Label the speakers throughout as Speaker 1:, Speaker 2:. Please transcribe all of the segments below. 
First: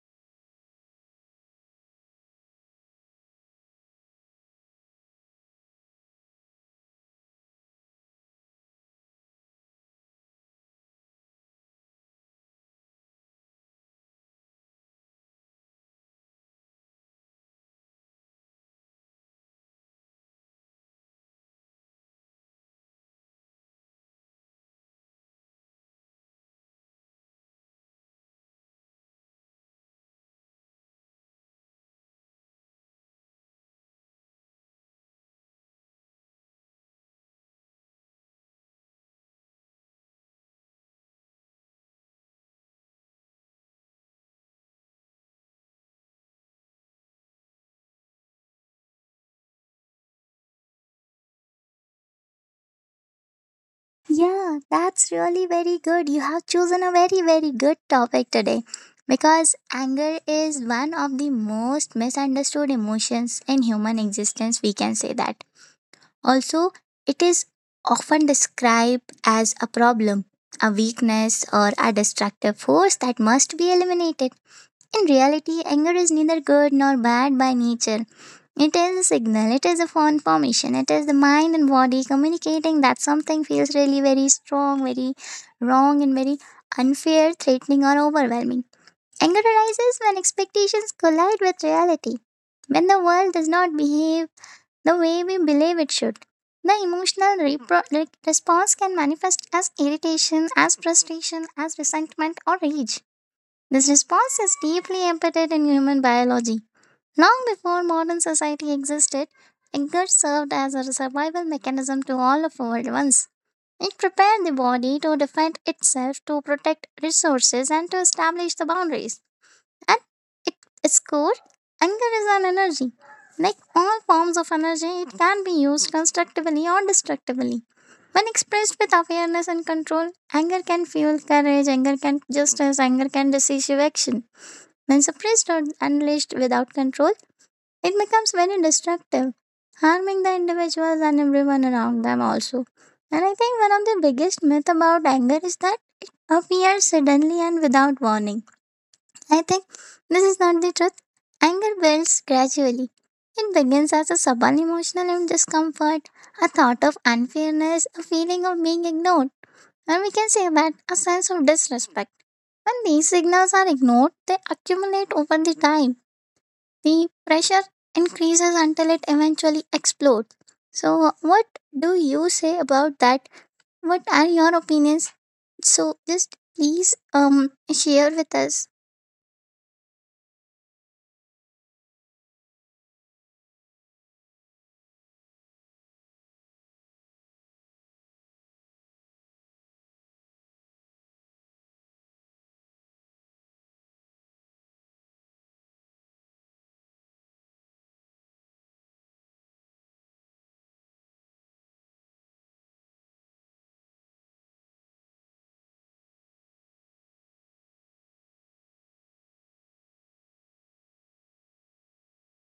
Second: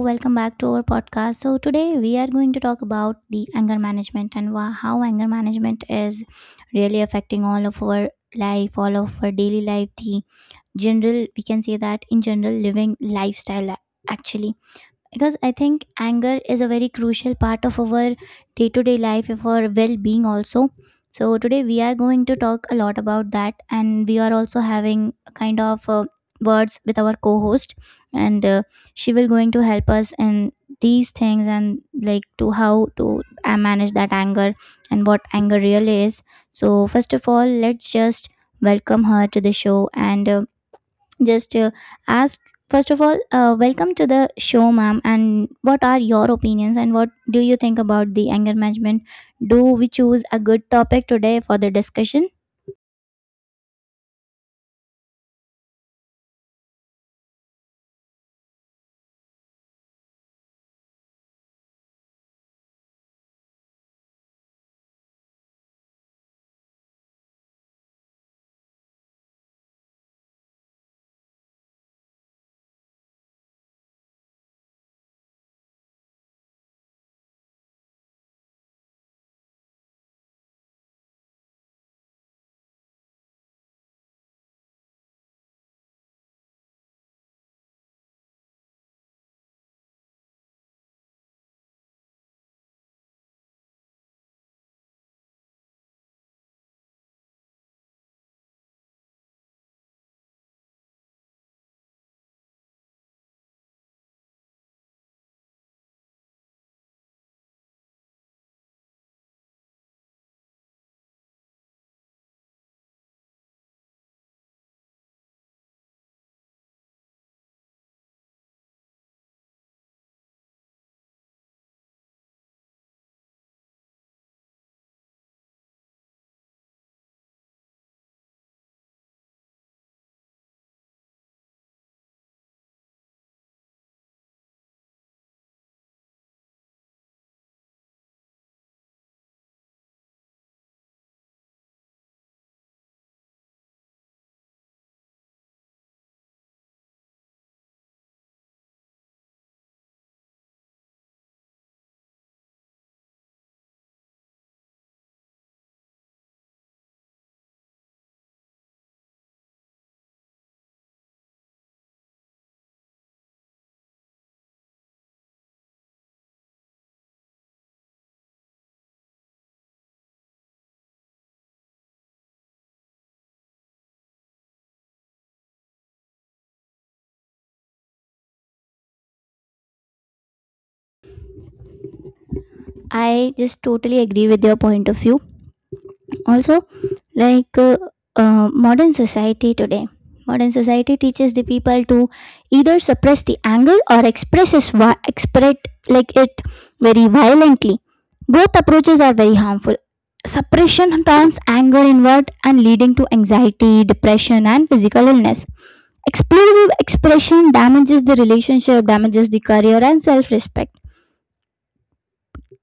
Speaker 1: welcome back to our podcast. So today we are going to talk about the anger management and how anger management is really affecting all of our life, all of our daily life, the general, we can say that in general living lifestyle actually, because I think anger is a very crucial part of our day to day life, of our well being also. So today we are going to talk a lot about that, and we are also having a kind of words with our co-host, and she will going to help us in these things and like to how to manage that anger and what anger really is. So first of all, let's just welcome her to the show and just ask first of all, welcome to the show, ma'am. And what are your opinions and what do you think about the anger management? Do we choose a good topic today for the discussion?
Speaker 2: Yeah, that's really very good. You have chosen a very, very good topic today because anger is one of the most misunderstood emotions in human existence. We can say that. Also, it is often described as a problem, a weakness, or a destructive force that must be eliminated. In reality, anger is neither good nor bad by nature. It is a signal, it is a phone formation, it is the mind and body communicating that something feels really very strong, very wrong, and very unfair, threatening, or overwhelming. Anger arises when expectations collide with reality, when the world does not behave the way we believe it should. The emotional response can manifest as irritation, as frustration, as resentment, or rage. This response is deeply embedded in human biology. Long before modern society existed, anger served as a survival mechanism to all of our ones. It prepared the body to defend itself, to protect resources, and to establish the boundaries. At its core, anger is an energy. Like all forms of energy, it can be used constructively or destructively. When expressed with awareness and control, anger can fuel courage, anger can justice, anger can decisive action. When suppressed or unleashed without control, it becomes very destructive, harming the individuals and everyone around them also. And I think one of the biggest myth about anger is that it appears suddenly and without warning. I think this is not the truth. Anger builds gradually. It begins as a subtle emotional discomfort, a thought of unfairness, a feeling of being ignored, and we can say that a sense of disrespect. When these signals are ignored, they accumulate over the time the pressure increases until it eventually explodes. So, what do you say about that? What are your opinions? So, just please share with us.
Speaker 1: I just totally agree with your point of view. Also, like uh, modern society today, modern society teaches the people to either suppress the anger or express it, express like it very violently. Both approaches are very harmful. Suppression turns anger inward and leading to anxiety, depression and physical illness. Explosive expression damages the relationship, damages the career and self-respect.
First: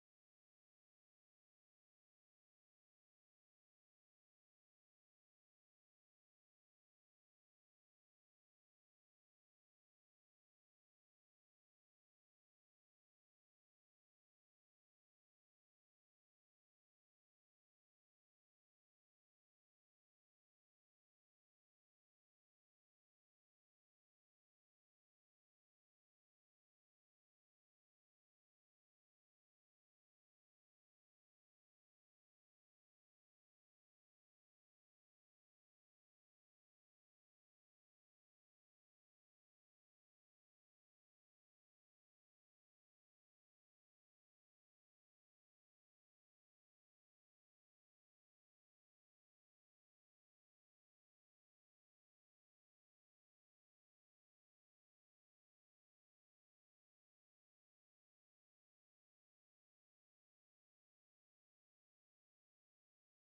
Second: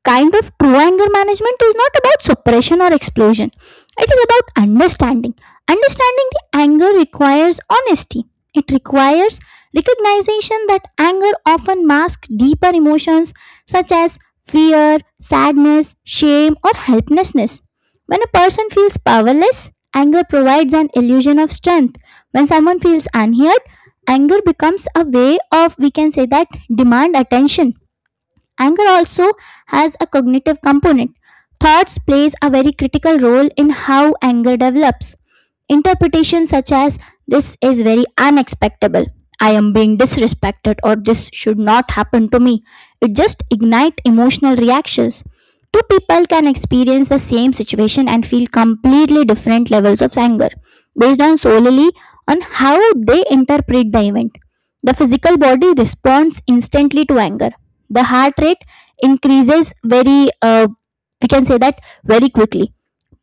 Speaker 1: Kind of true anger management is not about suppression or explosion. It is about understanding. Understanding the anger requires honesty. It requires recognition that anger often masks deeper emotions such as fear, sadness, shame, or helplessness. When a person feels powerless, anger provides an illusion of strength. When someone feels unheard, anger becomes a way of, we can say that, demand attention. Anger also has a cognitive component. Thoughts plays a very critical role in how anger develops. Interpretations such as this is very unexpectable, I am being disrespected, or this should not happen to me. It just ignite emotional reactions. Two people can experience the same situation and feel completely different levels of anger based on solely on how they interpret the event. The physical body responds instantly to anger. The heart rate increases very we can say that very quickly,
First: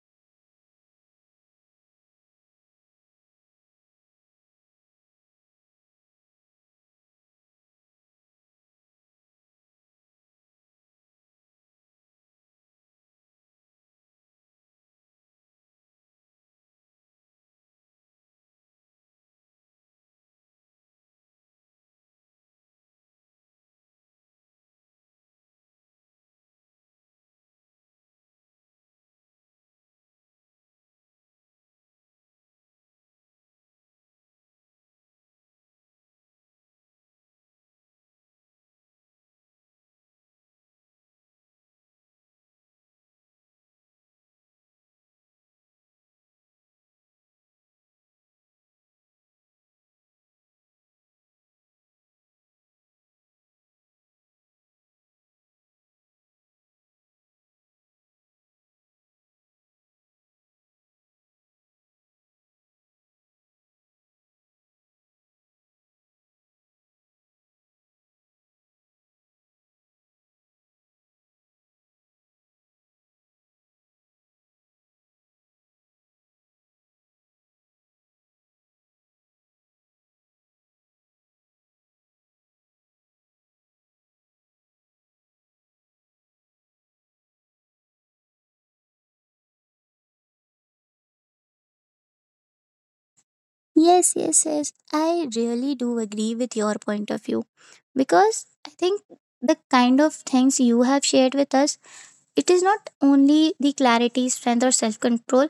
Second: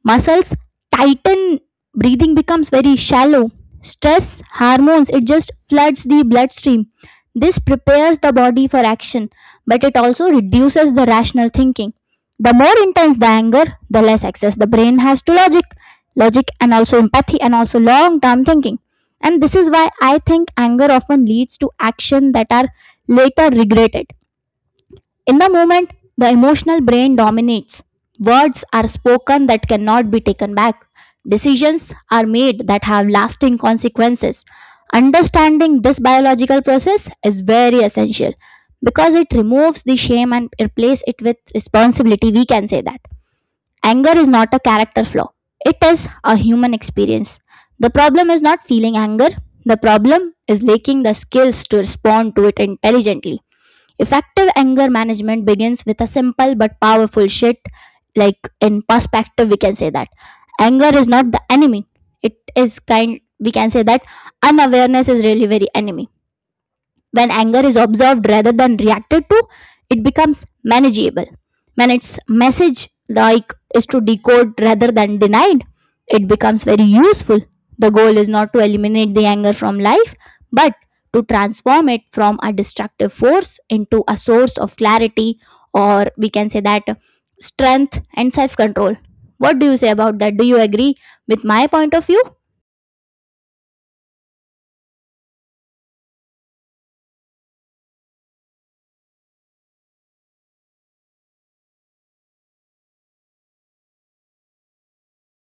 Speaker 1: muscles tighten, breathing becomes very shallow, stress hormones it just floods the bloodstream. This prepares the body for action, but it also reduces the rational thinking. The more intense the anger, the less access the brain has to logic, logic and also empathy and also long term thinking. And this is why I think anger often leads to action that are later regretted. In the moment, the emotional brain dominates. Words are spoken that cannot be taken back. Decisions are made that have lasting consequences. Understanding this biological process is very essential because it removes the shame and replaces it with responsibility. We can say that. Anger is not a character flaw, it is a human experience. The problem is not feeling anger, the problem is lacking the skills to respond to it intelligently. Effective anger management begins with a simple but powerful shift. Like in perspective, we can say that anger is not the enemy. It is kind. We can say that unawareness is really very enemy. When anger is observed rather than reacted to, it becomes manageable. When its message like is to decode rather than denied, it becomes very useful. The goal is not to eliminate the anger from life, but to transform it from a destructive force into a source of clarity, or we can say that strength and self control. What do you say about that? Do you agree with my point of view?
Speaker 2: Yes, yes, yes. I really do agree with your point of view because I think the kind of things you have shared with us, it is not only the clarity, strength, or self control.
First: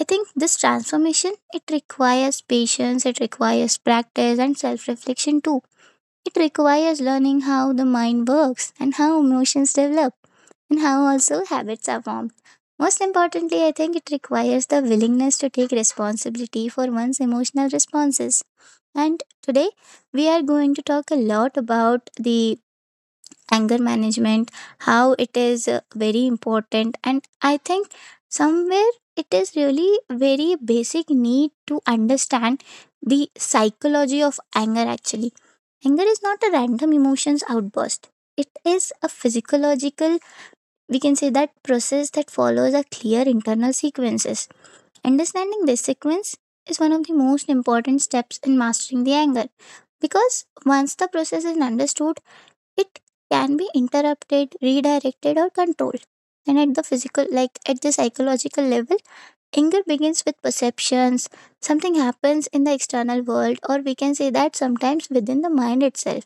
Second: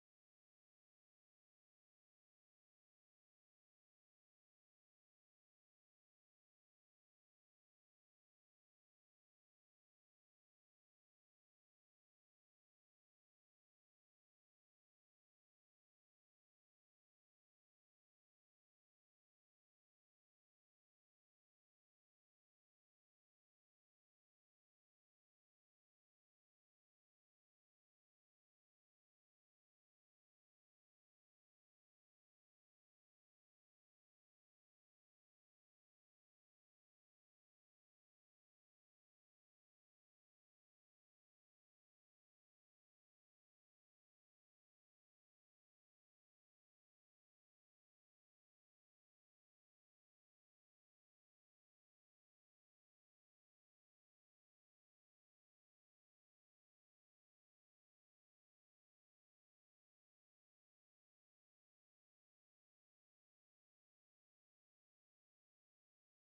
Speaker 2: I think this transformation it requires patience, it requires practice and self reflection too. It requires learning how the mind works and how emotions develop and how also habits are formed. Most importantly, I think it requires the willingness to take responsibility for one's emotional responses. And today, we are going to talk a lot about the anger management, how it is very important, and I think somewhere it is really very basic need to understand the psychology of anger actually. Anger is not a random emotions outburst. It is a physiological, we can say that process that follows a clear internal sequences. Understanding this sequence is one of the most important steps in mastering the anger because once the process is understood, it can be interrupted, redirected or controlled. And at the physical like at the psychological level, anger begins with perceptions, something happens in the external world or we can say that sometimes within the mind itself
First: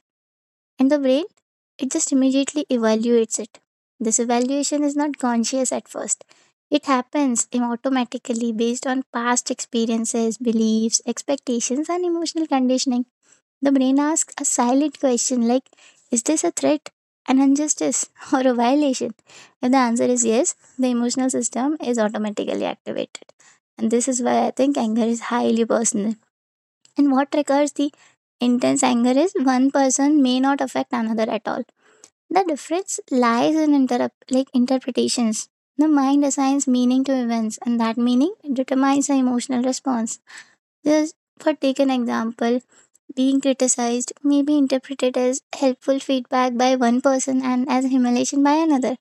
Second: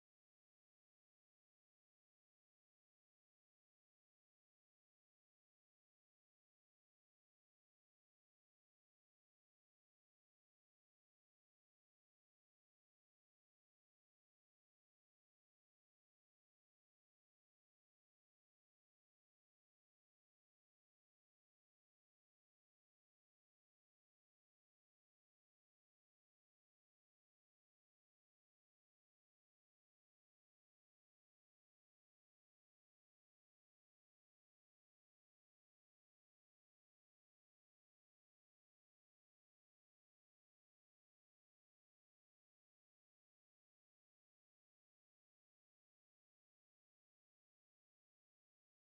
Speaker 2: and the brain, it just immediately evaluates it. This evaluation is not conscious at first. It happens automatically based on past experiences, beliefs, expectations, and emotional conditioning. The brain asks a silent question like, is this a threat, an injustice, or a violation? If the answer is yes, the emotional system is automatically activated. And this is why I think anger is highly personal and what triggers the intense anger is one person may not affect another at all. The difference lies in interrupt like interpretations. The mind assigns meaning to events, and that meaning determines the emotional response. Just for take an example, being criticized may be interpreted as helpful feedback by one person and as humiliation by another.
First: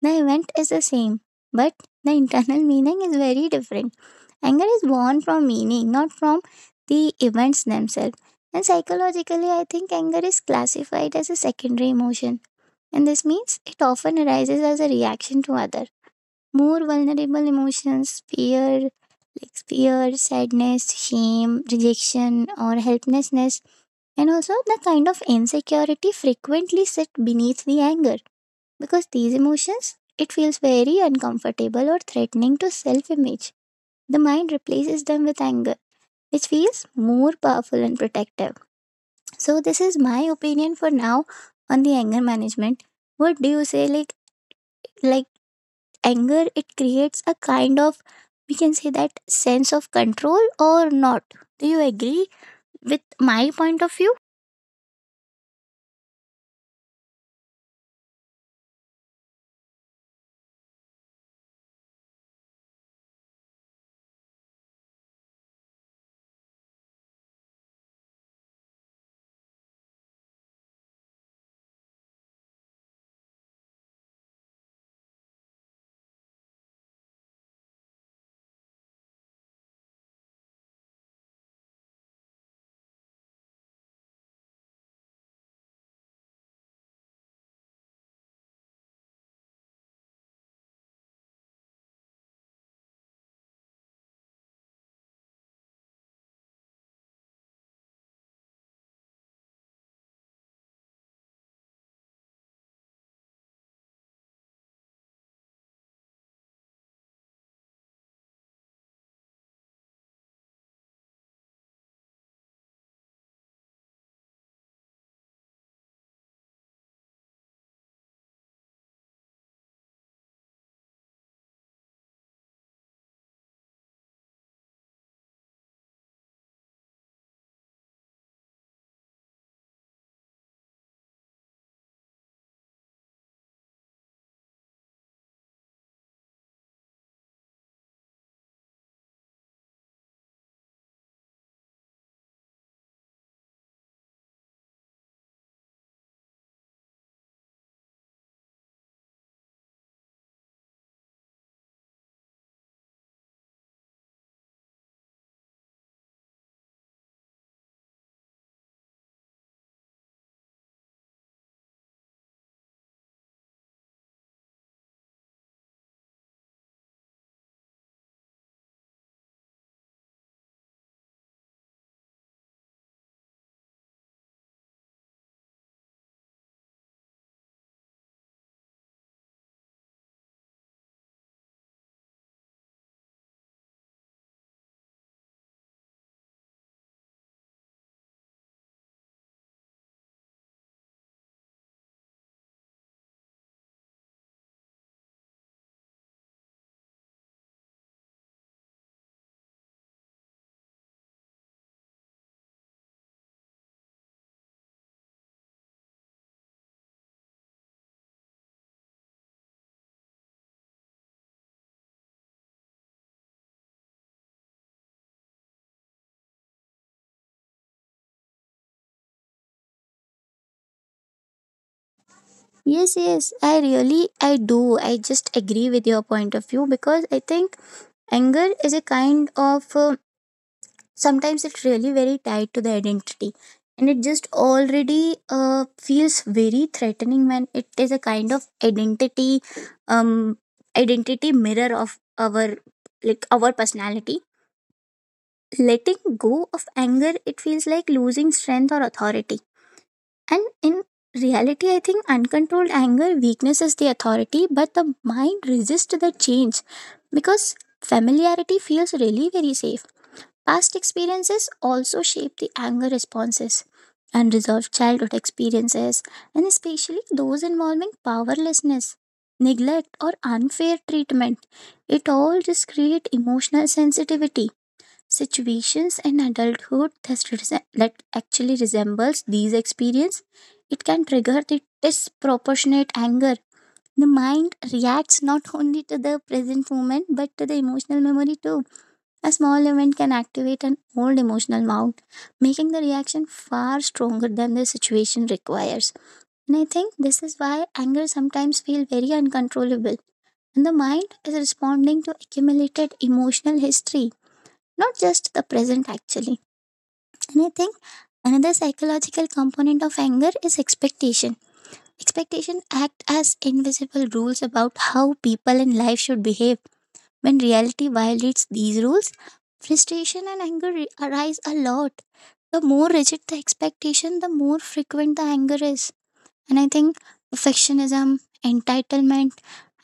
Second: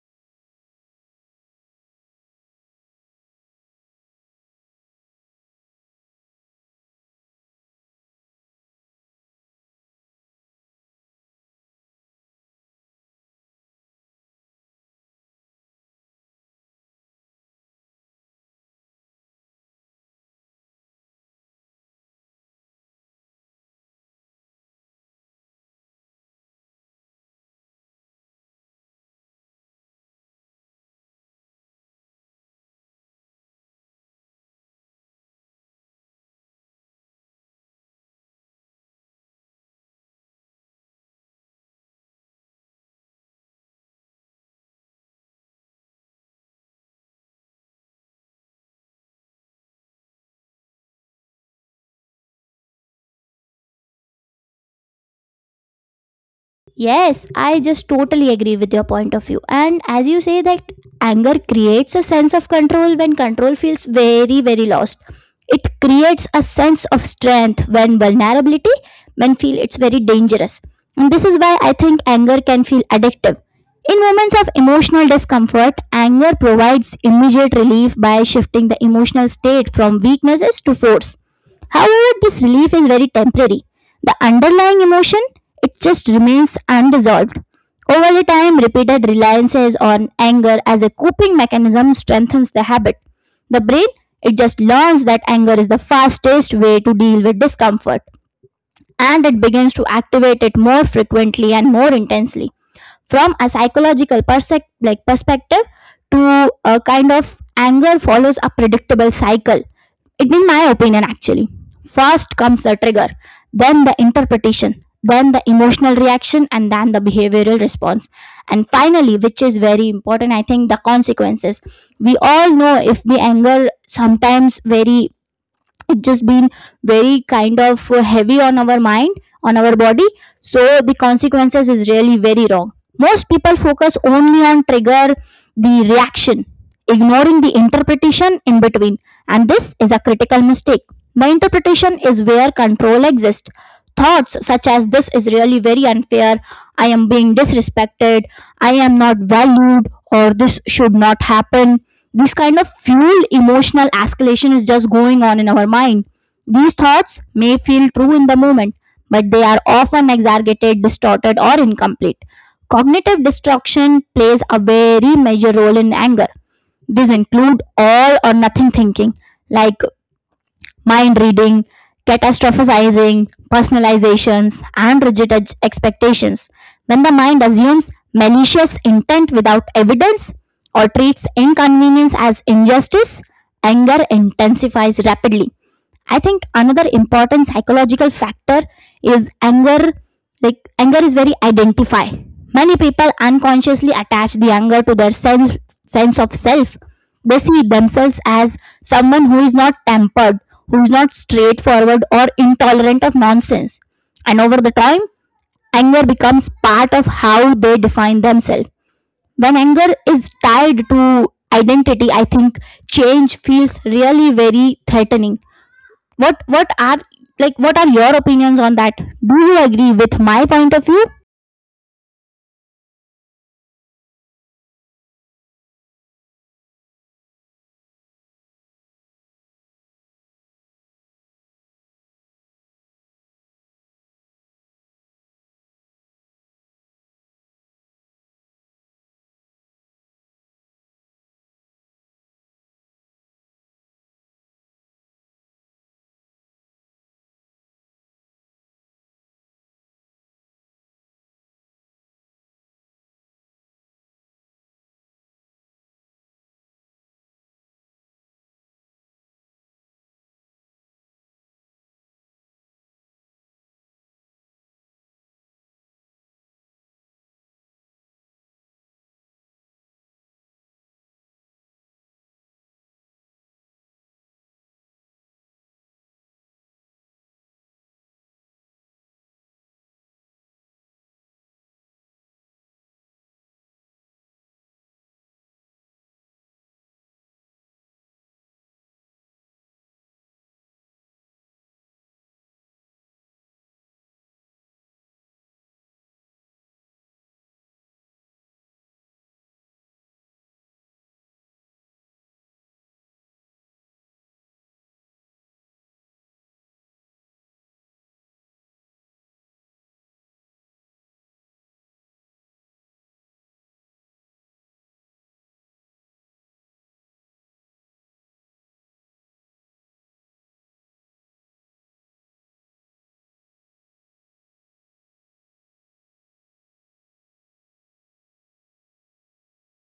Speaker 2: The event is the same, but the internal meaning is very different. Anger is born from meaning, not from the events themselves. And psychologically, I think anger is classified as a secondary emotion. And this means it often arises as a reaction to other. More vulnerable emotions, fear, sadness, shame, rejection, or helplessness, and also the kind of insecurity frequently sit beneath the anger because these emotions it feels very uncomfortable or threatening to self image. The mind replaces them with anger which feels more powerful and protective. So this is my opinion for now on the anger management. What do you say? Like anger, it creates a kind of we can say that sense of control or not. Do you agree with my point of view?
Speaker 1: Yes, I just totally agree with your point of view. And as you say, that anger creates a sense of control when control feels very, very lost. It creates a sense of strength when vulnerability, when feel it's very dangerous. And this is why I think anger can feel addictive. In moments of emotional discomfort, anger provides immediate relief by shifting the emotional state from weaknesses to force. However, this relief is very temporary. The underlying emotion, it just remains unresolved. Over the time, repeated reliances on anger as a coping mechanism strengthens the habit. The brain, it just learns that anger is the fastest way to deal with discomfort, and it begins to activate it more frequently and more intensely. From a psychological perspective, to a kind of anger follows a predictable cycle, it in my opinion actually. First comes the trigger, then the interpretation, then the emotional reaction, and then the behavioral response, and finally, which is very important I think, the consequences. We all know if the anger sometimes very, it just been very kind of heavy on our mind, on our body, so the consequences is really very wrong. Most people focus only on trigger, the reaction, ignoring the interpretation in between, and this is a critical mistake. The interpretation is where control exists. Thoughts such as this is really very unfair, I am being disrespected, I am not valued, or this should not happen, this kind of fuel emotional escalation is just going on in our mind. These thoughts may feel true in the moment, but they are often exaggerated, distorted, or incomplete. Cognitive distortion plays a very major role in anger. These include all or nothing thinking, like mind reading, catastrophizing, personalizations, and rigid expectations. When the mind assumes malicious intent without evidence or treats inconvenience as injustice, anger intensifies rapidly. I think another important psychological factor is anger. Like anger is very identify. Many people unconsciously attach the anger to their sense of self. They see themselves as someone who is not tempered, who is not straightforward or intolerant of nonsense. And over the time, anger becomes part of how they define themselves. When anger is tied to identity, I think change feels really very threatening. What what are like what are your opinions on that? Do you agree with my point of view?
Speaker 2: Yes, yes, I really, I do. I just agree with your point of view because I think anger is a kind of sometimes it's really very tied to the identity and it just already feels very threatening when it is a kind of identity, um identity mirror of our like our personality, letting go of anger it feels like losing strength or authority. And in reality I think uncontrolled anger weaknesses the authority but the mind resists the change because familiarity feels really very safe. Past experiences also shape the anger responses. Unresolved childhood experiences, and especially those involving powerlessness, neglect, or unfair treatment, it all just create emotional sensitivity. Situations in adulthood that, that actually resembles these experience, it can trigger the disproportionate anger. The mind reacts not only to the present moment but to the emotional memory too, a small event can activate an old emotional mount, making the reaction far stronger than the situation requires. And I think this is why anger sometimes feels very uncontrollable. And the mind is responding to accumulated emotional history, not just the present actually. And I think another psychological component of anger is expectation. Expectation act as invisible rules about how people in life should behave, when reality violates these rules, frustration and anger arise a lot. The more rigid the expectation, the more frequent the anger is. And I think perfectionism, entitlement,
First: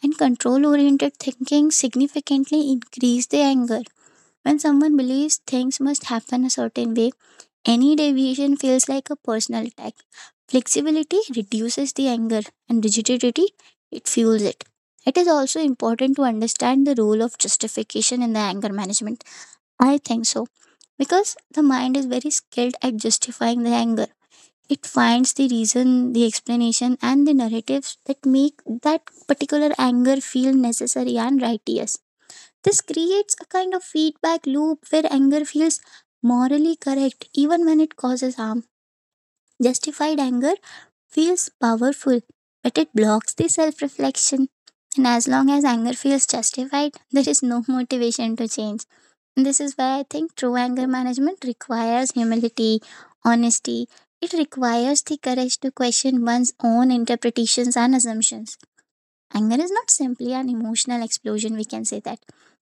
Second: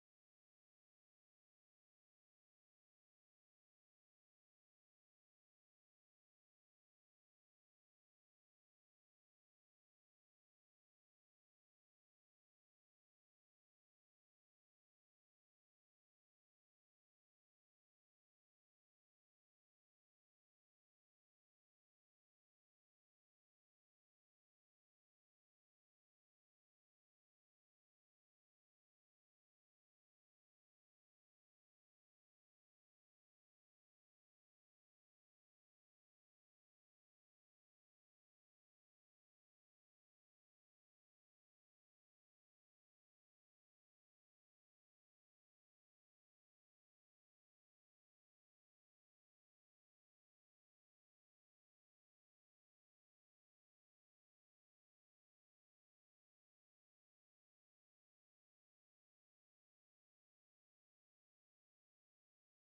Speaker 2: and control oriented thinking significantly increase the anger. When someone believes things must happen a certain way, any deviation feels like a personal attack. Flexibility reduces the anger, and rigidity it fuels it. It is also important to understand the role of justification in the anger management. I think so because the mind is very skilled at justifying the anger. It finds the reason, the explanation, and the narratives that make that particular anger feel necessary and righteous. This creates a kind of feedback loop where anger feels morally correct even when it causes harm. Justified anger feels powerful, but it blocks the self reflection. And as long as anger feels justified, there is no motivation to change. And this is why I think true anger management requires humility, honesty. It requires the courage to question one's own interpretations and assumptions. Anger is not simply an emotional explosion, we can say that.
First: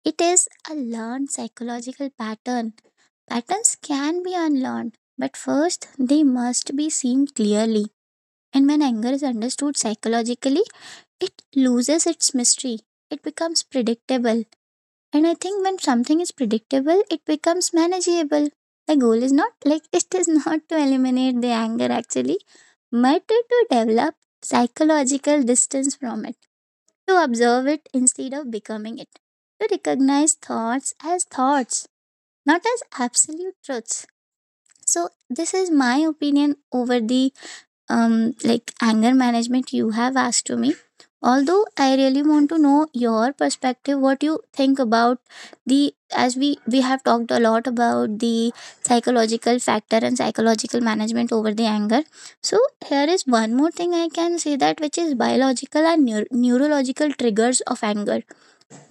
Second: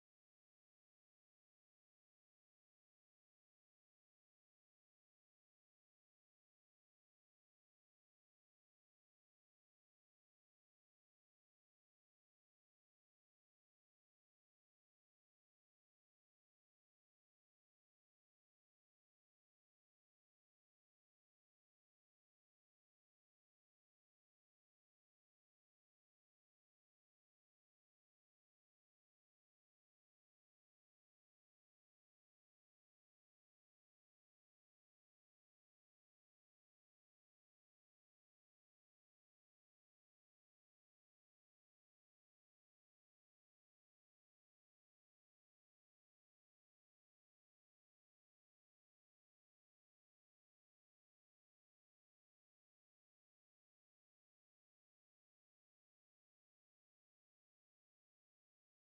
Speaker 2: It is a learned psychological pattern. Patterns can be unlearned, but first they must be seen clearly. And when anger is understood psychologically, it loses its mystery. It becomes predictable. And I think when something is predictable, it becomes manageable. The goal is not like it is not to eliminate the anger actually, but to develop psychological distance from it, to observe it instead of becoming it, to recognize thoughts as thoughts, not as absolute truths. So, this is my opinion over the like anger management you have asked to me. Although I really want to know your perspective, what you think about the as we have talked a lot about the psychological factor and psychological management over the anger. So here is one more thing I can say that which is biological and neurological triggers of anger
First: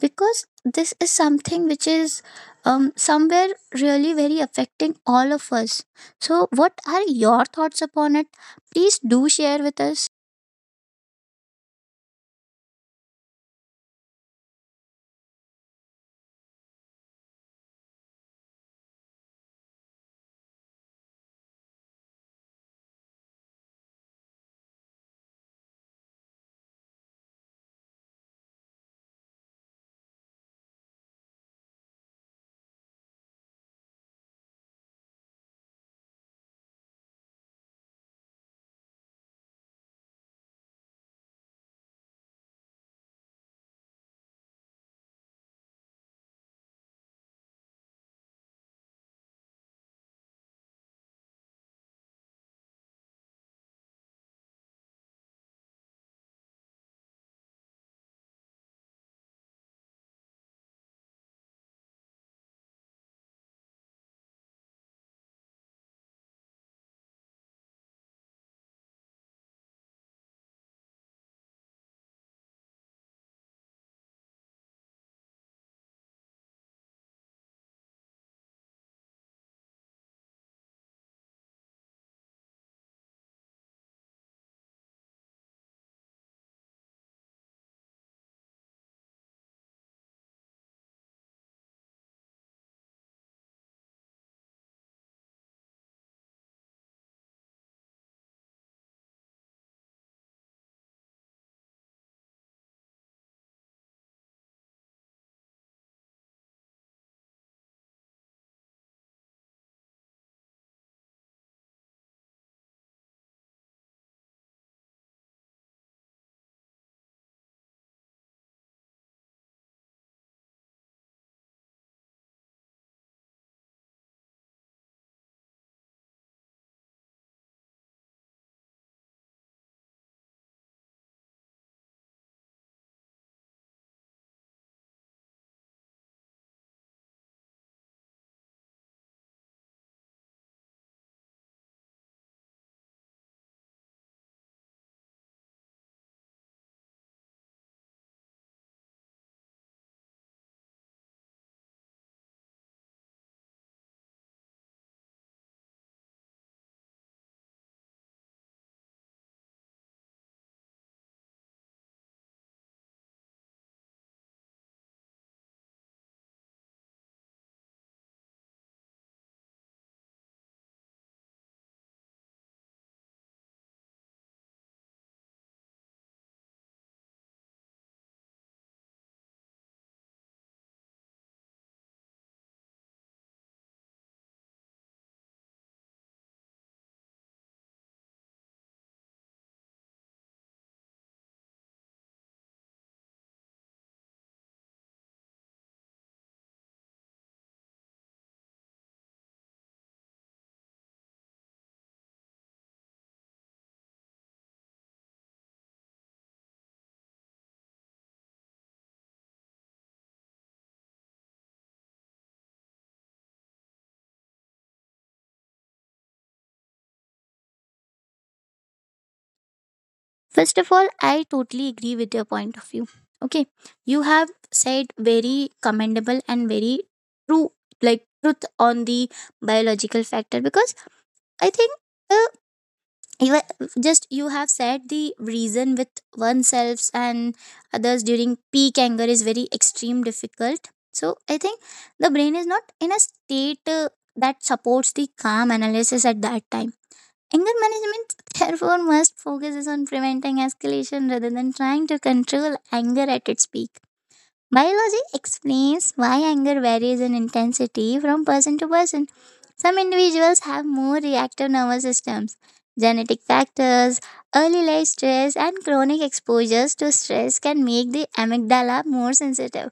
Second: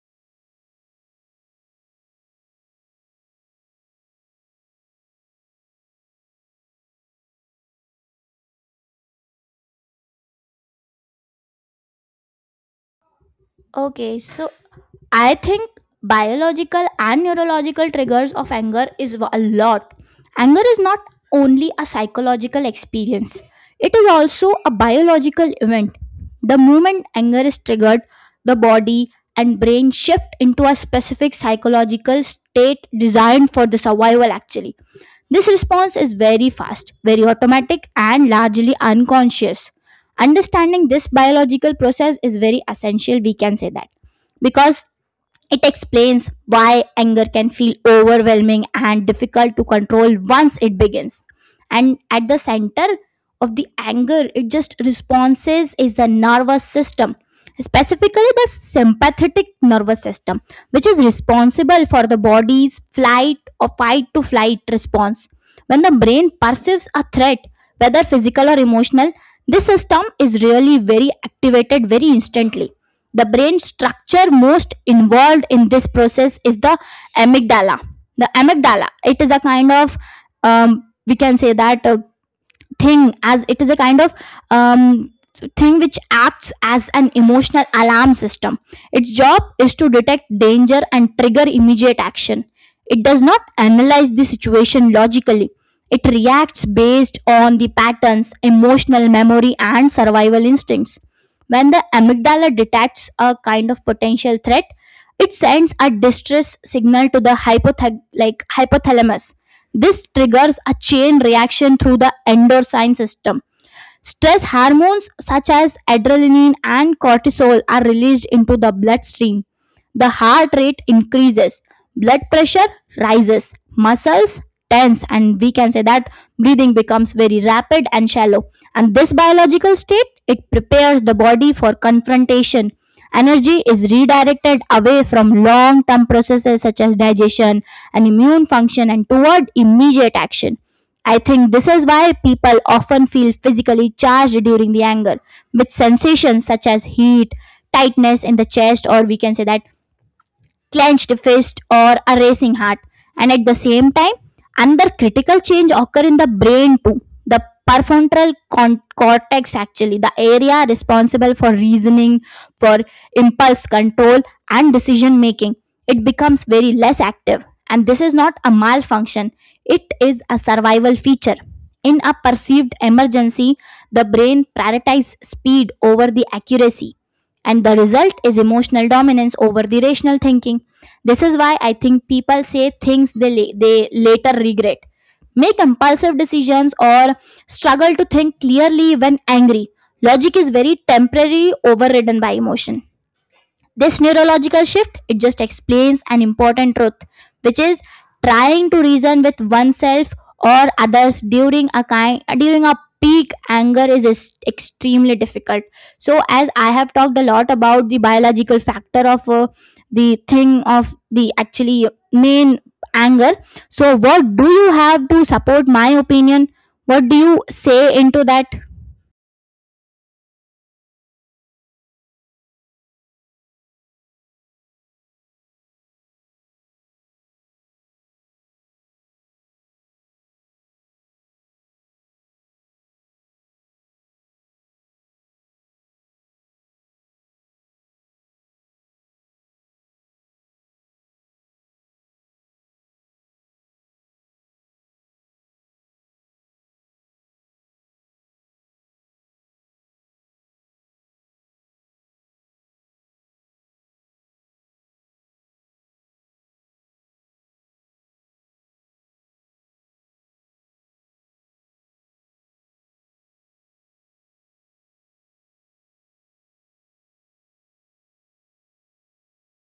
Speaker 2: because this is something which is somewhere really very affecting all of us. So, what are your thoughts upon it? Please do share with us.
Speaker 1: Okay, so I think biological and neurological triggers of anger is a lot. Anger is not only a psychological experience, it is also a biological event. The moment anger is triggered, the body and brain shift into a specific psychological state designed for the survival actually. This response is very fast, very automatic, and largely unconscious. Understanding this biological process is very essential, we can say that. Because it explains why anger can feel overwhelming and difficult to control once it begins. And at the center of the anger, it just responses is the nervous system, specifically the sympathetic nervous system, which is responsible for the body's flight or fight to flight response. When the brain perceives a threat, whether physical or emotional, this system is really very activated very instantly. The brain structure most involved in this process is the amygdala. The amygdala, it is a kind of, we can say that thing, as it is a kind of um, thing which acts as an emotional alarm system. Its job is to detect danger and trigger immediate action. It does not analyze the situation logically. It reacts based on the patterns, emotional memory, and survival instincts. When the amygdala detects a kind of potential threat, it sends a distress signal to the like hypothalamus. This triggers a chain reaction through the endocrine system. Stress hormones such as adrenaline and cortisol are released into the bloodstream. The heart rate increases, blood pressure rises, muscles tense, and we can say that breathing becomes very rapid and shallow. And this biological state it prepares the body for confrontation. Energy is redirected away from long term processes such as digestion and immune function and toward immediate action. I think this is why people often feel physically charged during the anger, with sensations such as heat, tightness in the chest, or we can say that clenched fist or a racing heart. And at the same time another critical change occur in the brain too. The cortex, actually the area responsible for reasoning, for impulse control and decision making, it becomes very less active. And this is not a malfunction, it is a survival feature. In a perceived emergency, the brain prioritizes speed over the accuracy, and the result is emotional dominance over the rational thinking. This is why I think people say things they later regret, make impulsive decisions, or struggle to think clearly when angry. Logic is very temporarily overridden by emotion. This neurological shift it just explains an important truth, which is trying to reason with oneself or others during a peak anger is extremely difficult. So as I have talked a lot about the biological factor of the thing of the actually main anger. So what do you have to support my opinion? What do you say into that?
Speaker 2: First of all, I totally agree with your point of view. Okay, you have said very commendable and very true, like truth on the biological factor because I think the just you have said the reason with oneself and others during peak anger is very extreme difficult. So I think the brain is not in a state that supports the calm analysis at that time. Anger management therefore must focuses on preventing escalation rather than trying to control anger at its peak. Biology explains why anger varies in intensity from person to person, some individuals have more reactive nervous systems. Genetic factors, early life stress, and chronic exposures to stress can make the amygdala more sensitive.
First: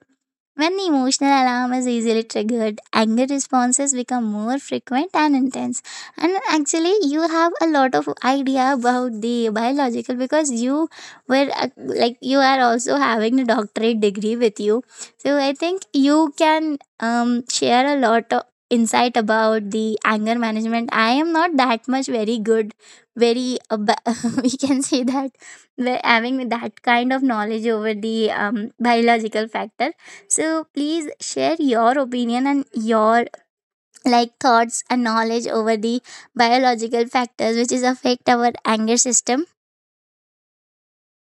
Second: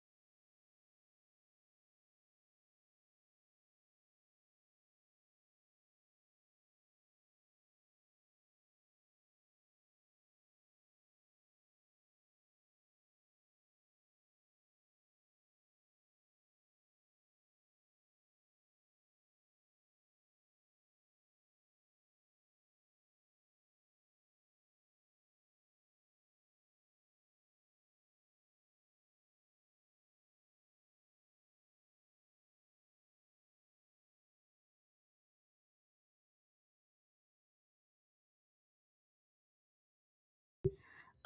Speaker 2: When the emotional alarm is easily triggered, anger responses become more frequent and intense. And actually, you have a lot of idea about the biological because you were like you are also having a doctorate degree with you. So I think you can share a lot of insight about the anger management. I am not that much very good, very we can say that we're having that kind of knowledge over the biological factor, so please share your opinion and your like thoughts and knowledge over the biological factors which is affect our anger system.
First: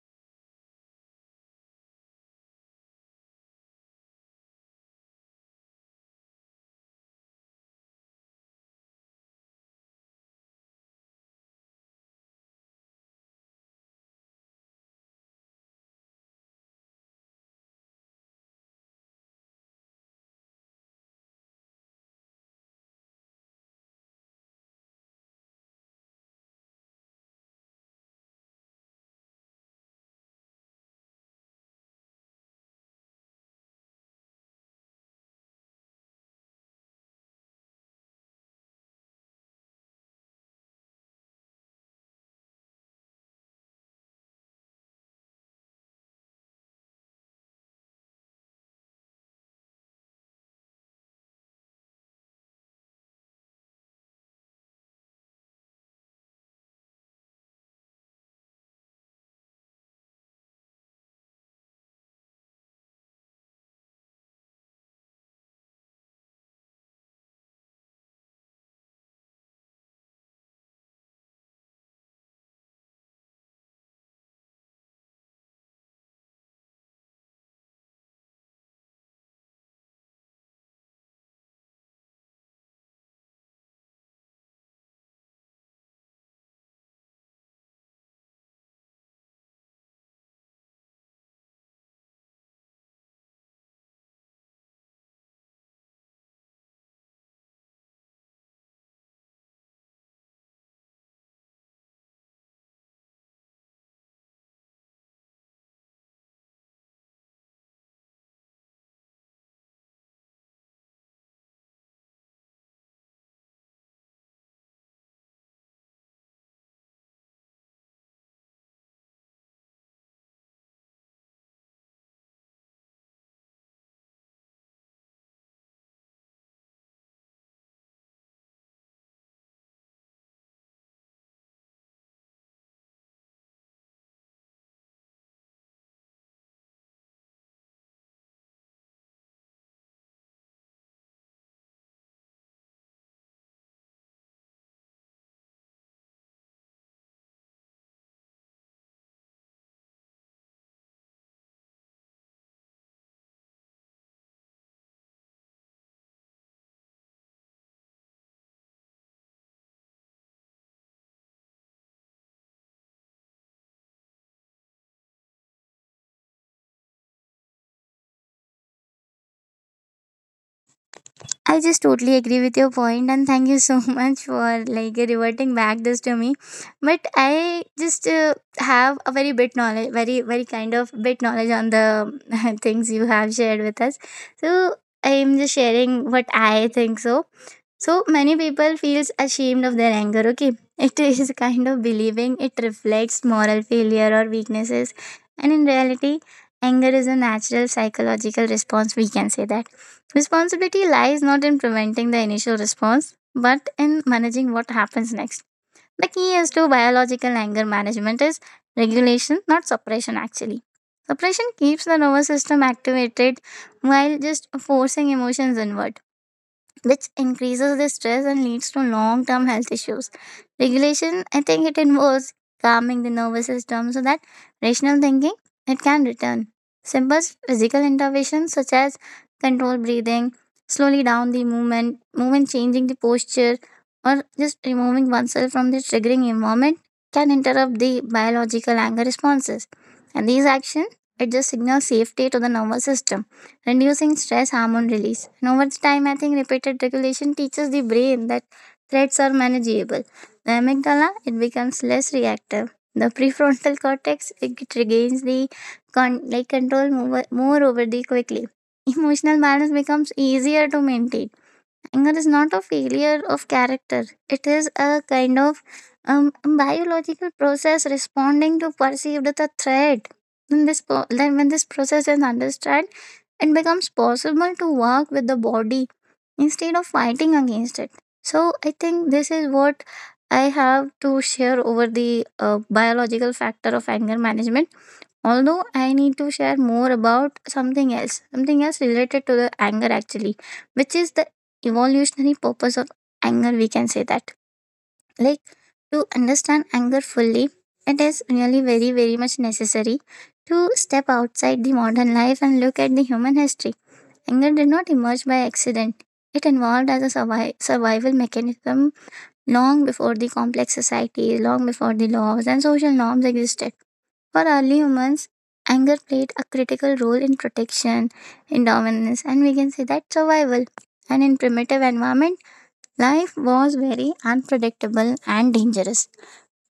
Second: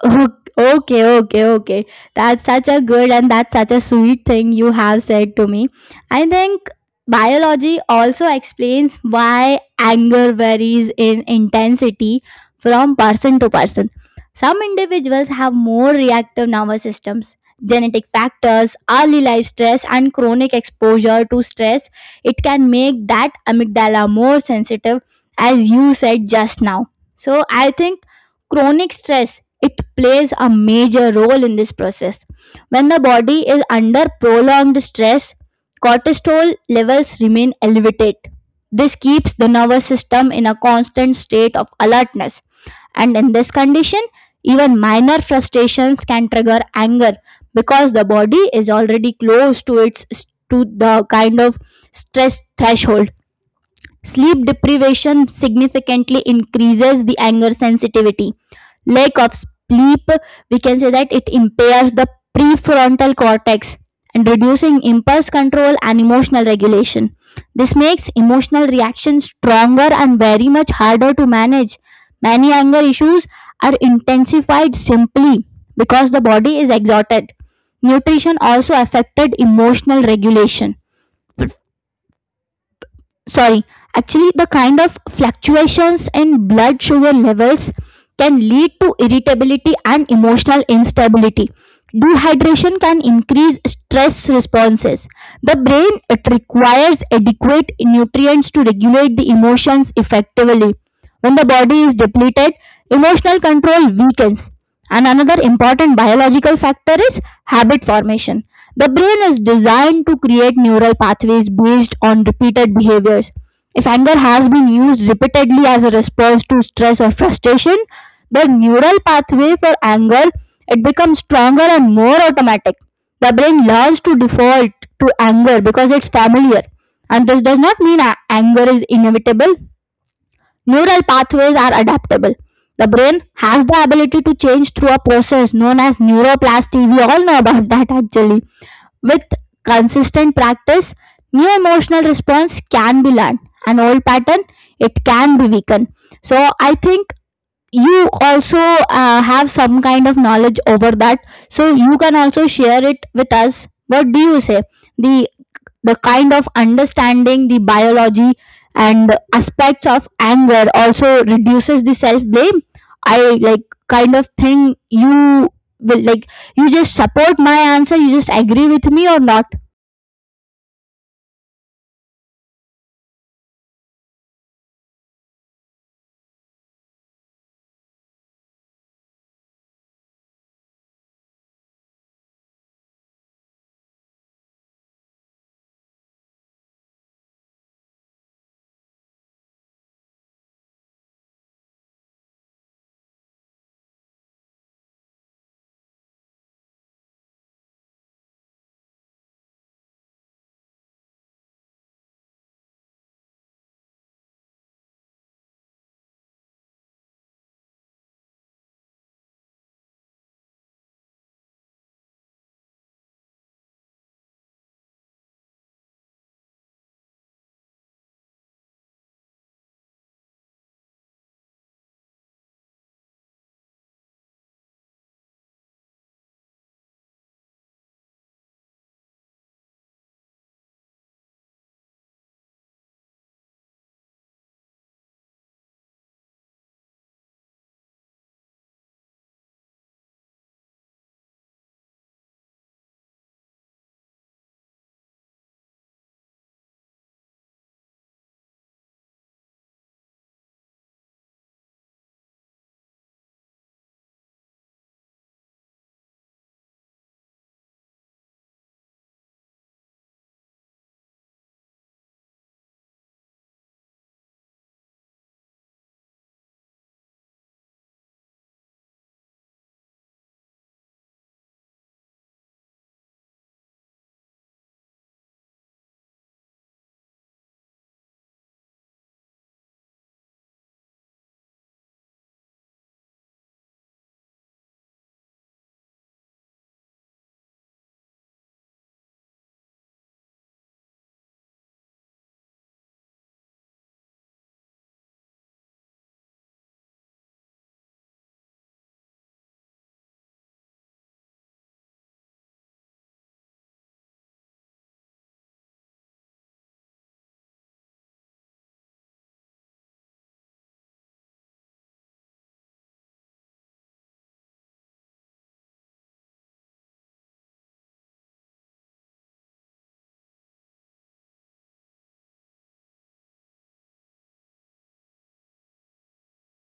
Speaker 1: Oh, okay, okay, okay. That's such a good and that's such a sweet thing you have said to me. I think biology also explains why anger varies in intensity from person to person. Some individuals have more reactive nervous systems. Genetic factors, early life stress, and chronic exposure to stress, it can make that amygdala more sensitive, as you said just now. So, I think chronic stress it plays a major role in this process. When the body is under prolonged stress, cortisol levels remain elevated. This keeps the nervous system in a constant state of alertness. And in this condition, even minor frustrations can trigger anger because the body is already close to its to the kind of stress threshold. Sleep deprivation significantly increases the anger sensitivity. Lack of sleep, we can say that it impairs the prefrontal cortex and reducing impulse control and emotional regulation. This makes emotional reactions stronger and very much harder to manage. Many anger issues are intensified simply because the body is exhausted. Nutrition also affected emotional regulation, sorry, actually the kind of fluctuations in blood sugar levels can lead to irritability and emotional instability. Dehydration can increase stress responses. The brain it requires adequate nutrients to regulate the emotions effectively. When the body is depleted, emotional control weakens. And another important biological factor is habit formation. The brain is designed to create neural pathways based on repeated behaviors. If anger has been used repeatedly as a response to stress or frustration, the neural pathway for anger it becomes stronger and more automatic. The brain learns to default to anger because it's familiar. And this does not mean anger is inevitable. Neural pathways are adaptable. The brain has the ability to change through a process known as neuroplasticity. We all know about that actually. With consistent practice, new emotional response can be learned. An old pattern, it can be weakened. So I think you also have some kind of knowledge over that. So you can also share it with us. What do you say? The the kind of understanding the biology and aspects of anger also reduces the self blame, I like kind of thing. You will like, you just support my answer, you just agree with me or not?
Speaker 2: I just totally agree with your point, and thank you so much for like reverting back this to me. But I just have a very bit knowledge, very kind of bit knowledge on the things you have shared with us. So I am just sharing what I think so. So many people feels ashamed of their anger, okay? It is kind of believing it reflects moral failure or weaknesses. And in reality, anger is a natural psychological response, we can say that. Responsibility lies not in preventing the initial response, but in managing what happens next. The key is to biological anger management is regulation, not suppression actually. Suppression keeps the nervous system activated while just forcing emotions inward, which increases the stress and leads to long term health issues. Regulation, I think, it involves calming the nervous system so that rational thinking it can return. Simple physical interventions such as controlled breathing, slowly down the movement, movement changing the posture, or just removing oneself from the triggering environment can interrupt the biological anger responses. And these actions it just signals safety to the nervous system, reducing stress hormone release. And over the time, I think repeated regulation teaches the brain that threats are manageable. The amygdala, it becomes less reactive. The prefrontal cortex, it regains the like control more over the quickly. Emotional balance becomes easier to maintain. Anger is not a failure of character. It is a kind of biological process responding to perceived the threat. Then then when this process is understood, it becomes possible to work with the body instead of fighting against it. So I think this is what I have to share over the biological factor of anger management. Although I need to share more about something else related to the anger actually, which is the evolutionary purpose of anger, we can say that. Like to understand anger fully, it is really very, very much necessary to step outside the modern life and look at the human history. Anger did not emerge by accident. It evolved as a survival mechanism long before the complex society, long before the laws and social norms existed. For early humans, anger played a critical role in protection, in dominance, and we can say that survival. And in primitive environment, life was very unpredictable and dangerous.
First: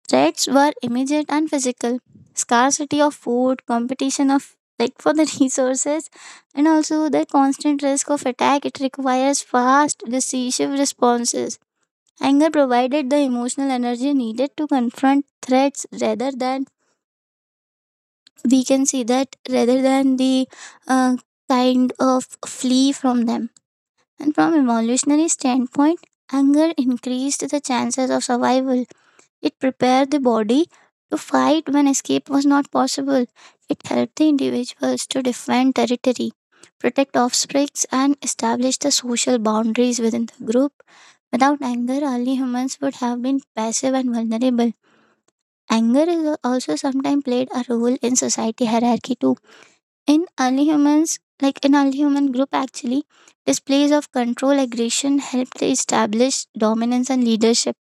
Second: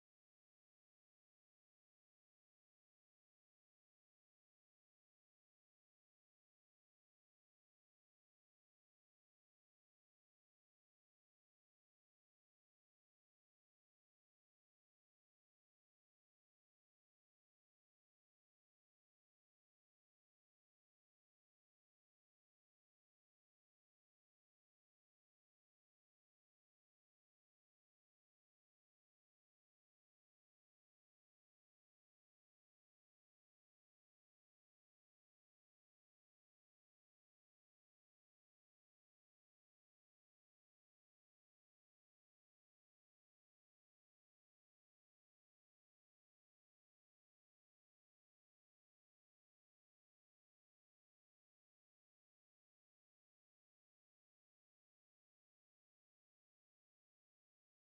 Speaker 2: Threats were immediate and physical. Scarcity of food, competition of like for the resources, and also the constant risk of attack. It requires fast, decisive responses. Anger provided the emotional energy needed to confront threats rather than, we can see that, rather than the uh, kind of flee from them. And from evolutionary standpoint, anger increased the chances of survival, it prepared the body to fight when escape was not possible. It helped the individuals to defend territory, protect offspring, and establish the social boundaries within the group. Without anger, early humans would have been passive and vulnerable. Anger is also sometimes played a role in society hierarchy too. In early humans, like in early human group actually, displays of control aggression helped to establish dominance and leadership.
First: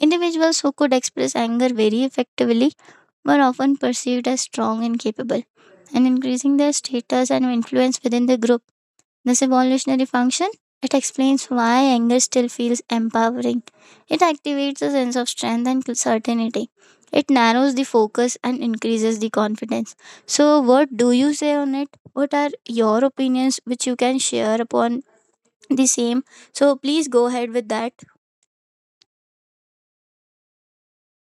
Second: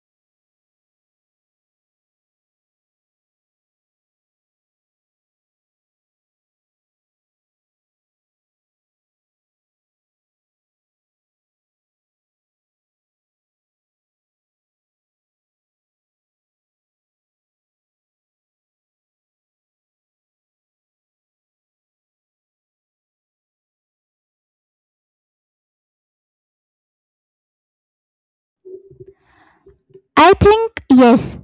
Speaker 2: Individuals who could express anger very effectively were often perceived as strong and capable, and increasing their status and influence within the group. This evolutionary function it explains why anger still feels empowering. It activates a sense of strength and certainty. It narrows the focus and increases the confidence. So, what do you say on it? What are your opinions which you can share upon the same? So, please go ahead with that.
Speaker 1: I think yes,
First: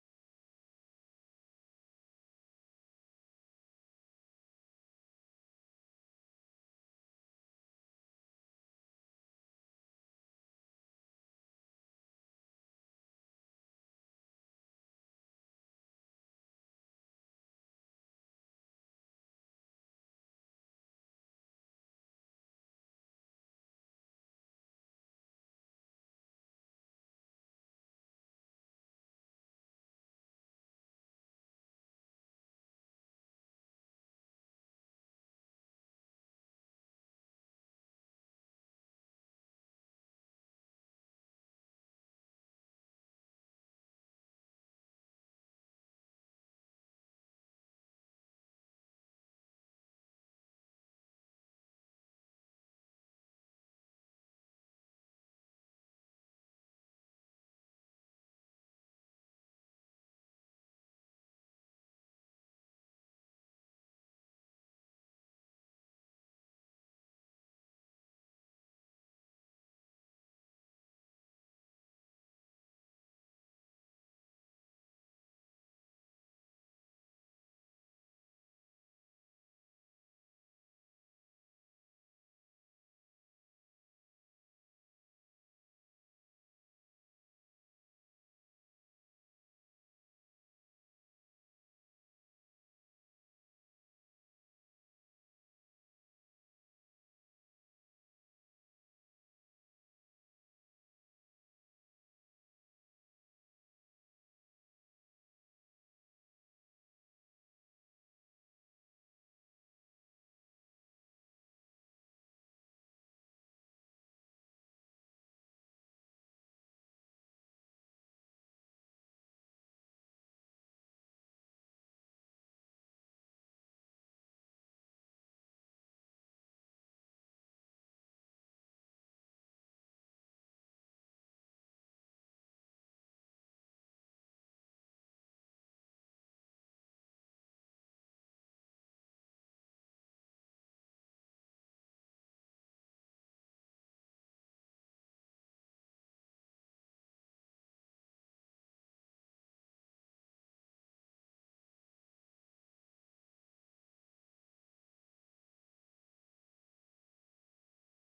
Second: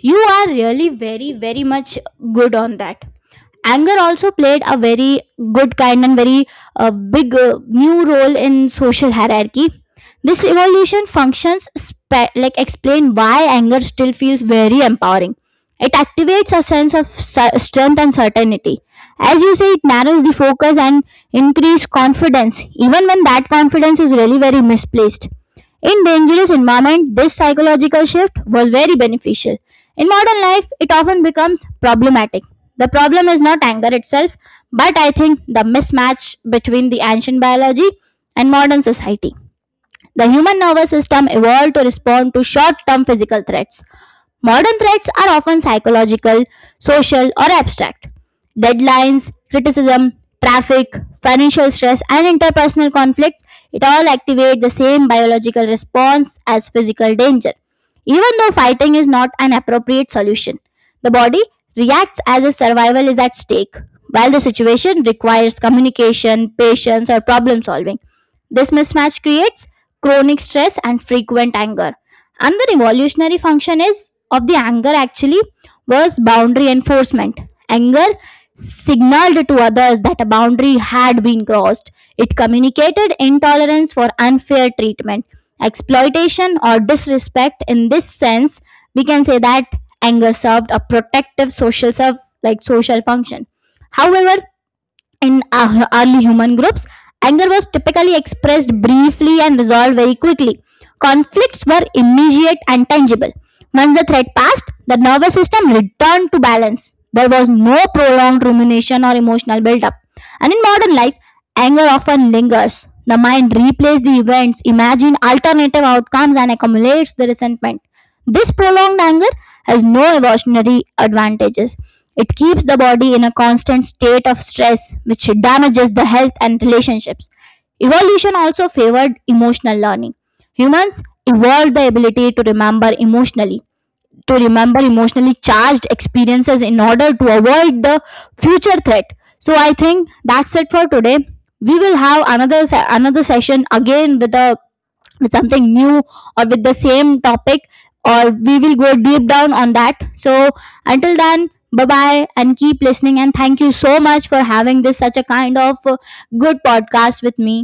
Speaker 1: you are really very, very much good on that. Anger also played a very good kind and very big new role in social hierarchy. This evolution functions like explain why anger still feels very empowering. It activates a sense of strength and certainty. As you say, it narrows the focus and increase confidence even when that confidence is really very misplaced. In dangerous environment, this psychological shift was very beneficial. In modern life, it often becomes problematic. The problem is not anger itself, but I think the mismatch between the ancient biology and modern society. The human nervous system evolved to respond to short term physical threats. Modern threats are often psychological, social, or abstract. Deadlines, criticism, traffic, financial stress, and interpersonal conflicts, it all activate the same biological response as physical danger. Even though fighting is not an appropriate solution, the body reacts as if survival is at stake, while the situation requires communication, patience, or problem solving. This mismatch creates chronic stress and frequent anger. And the revolutionary function is of the anger actually was boundary enforcement. Anger signaled to others that a boundary had been crossed. It communicated intolerance for unfair treatment. Exploitation or disrespect in this sense, we can say that anger served a protective social serve like social function. However, in early human groups, anger was typically expressed briefly and resolved very quickly. Conflicts were immediate and tangible. Once the threat passed, the nervous system returned to balance. There was no prolonged rumination or emotional buildup. And in modern life, anger often lingers. The mind replays the events, imagines alternative outcomes, and accumulates the resentment. This prolonged anger has no evolutionary advantages. It keeps the body in a constant state of stress, which damages the health and relationships. Evolution also favored emotional learning. Humans evolved the ability to remember emotionally charged experiences in order to avoid the future threat. So I think that's it for today. We will have another another session again with a with something new or with the same topic, or we will go deep down on that. So until then, bye bye, and keep listening, and thank you so much for having this such a kind of good podcast with me.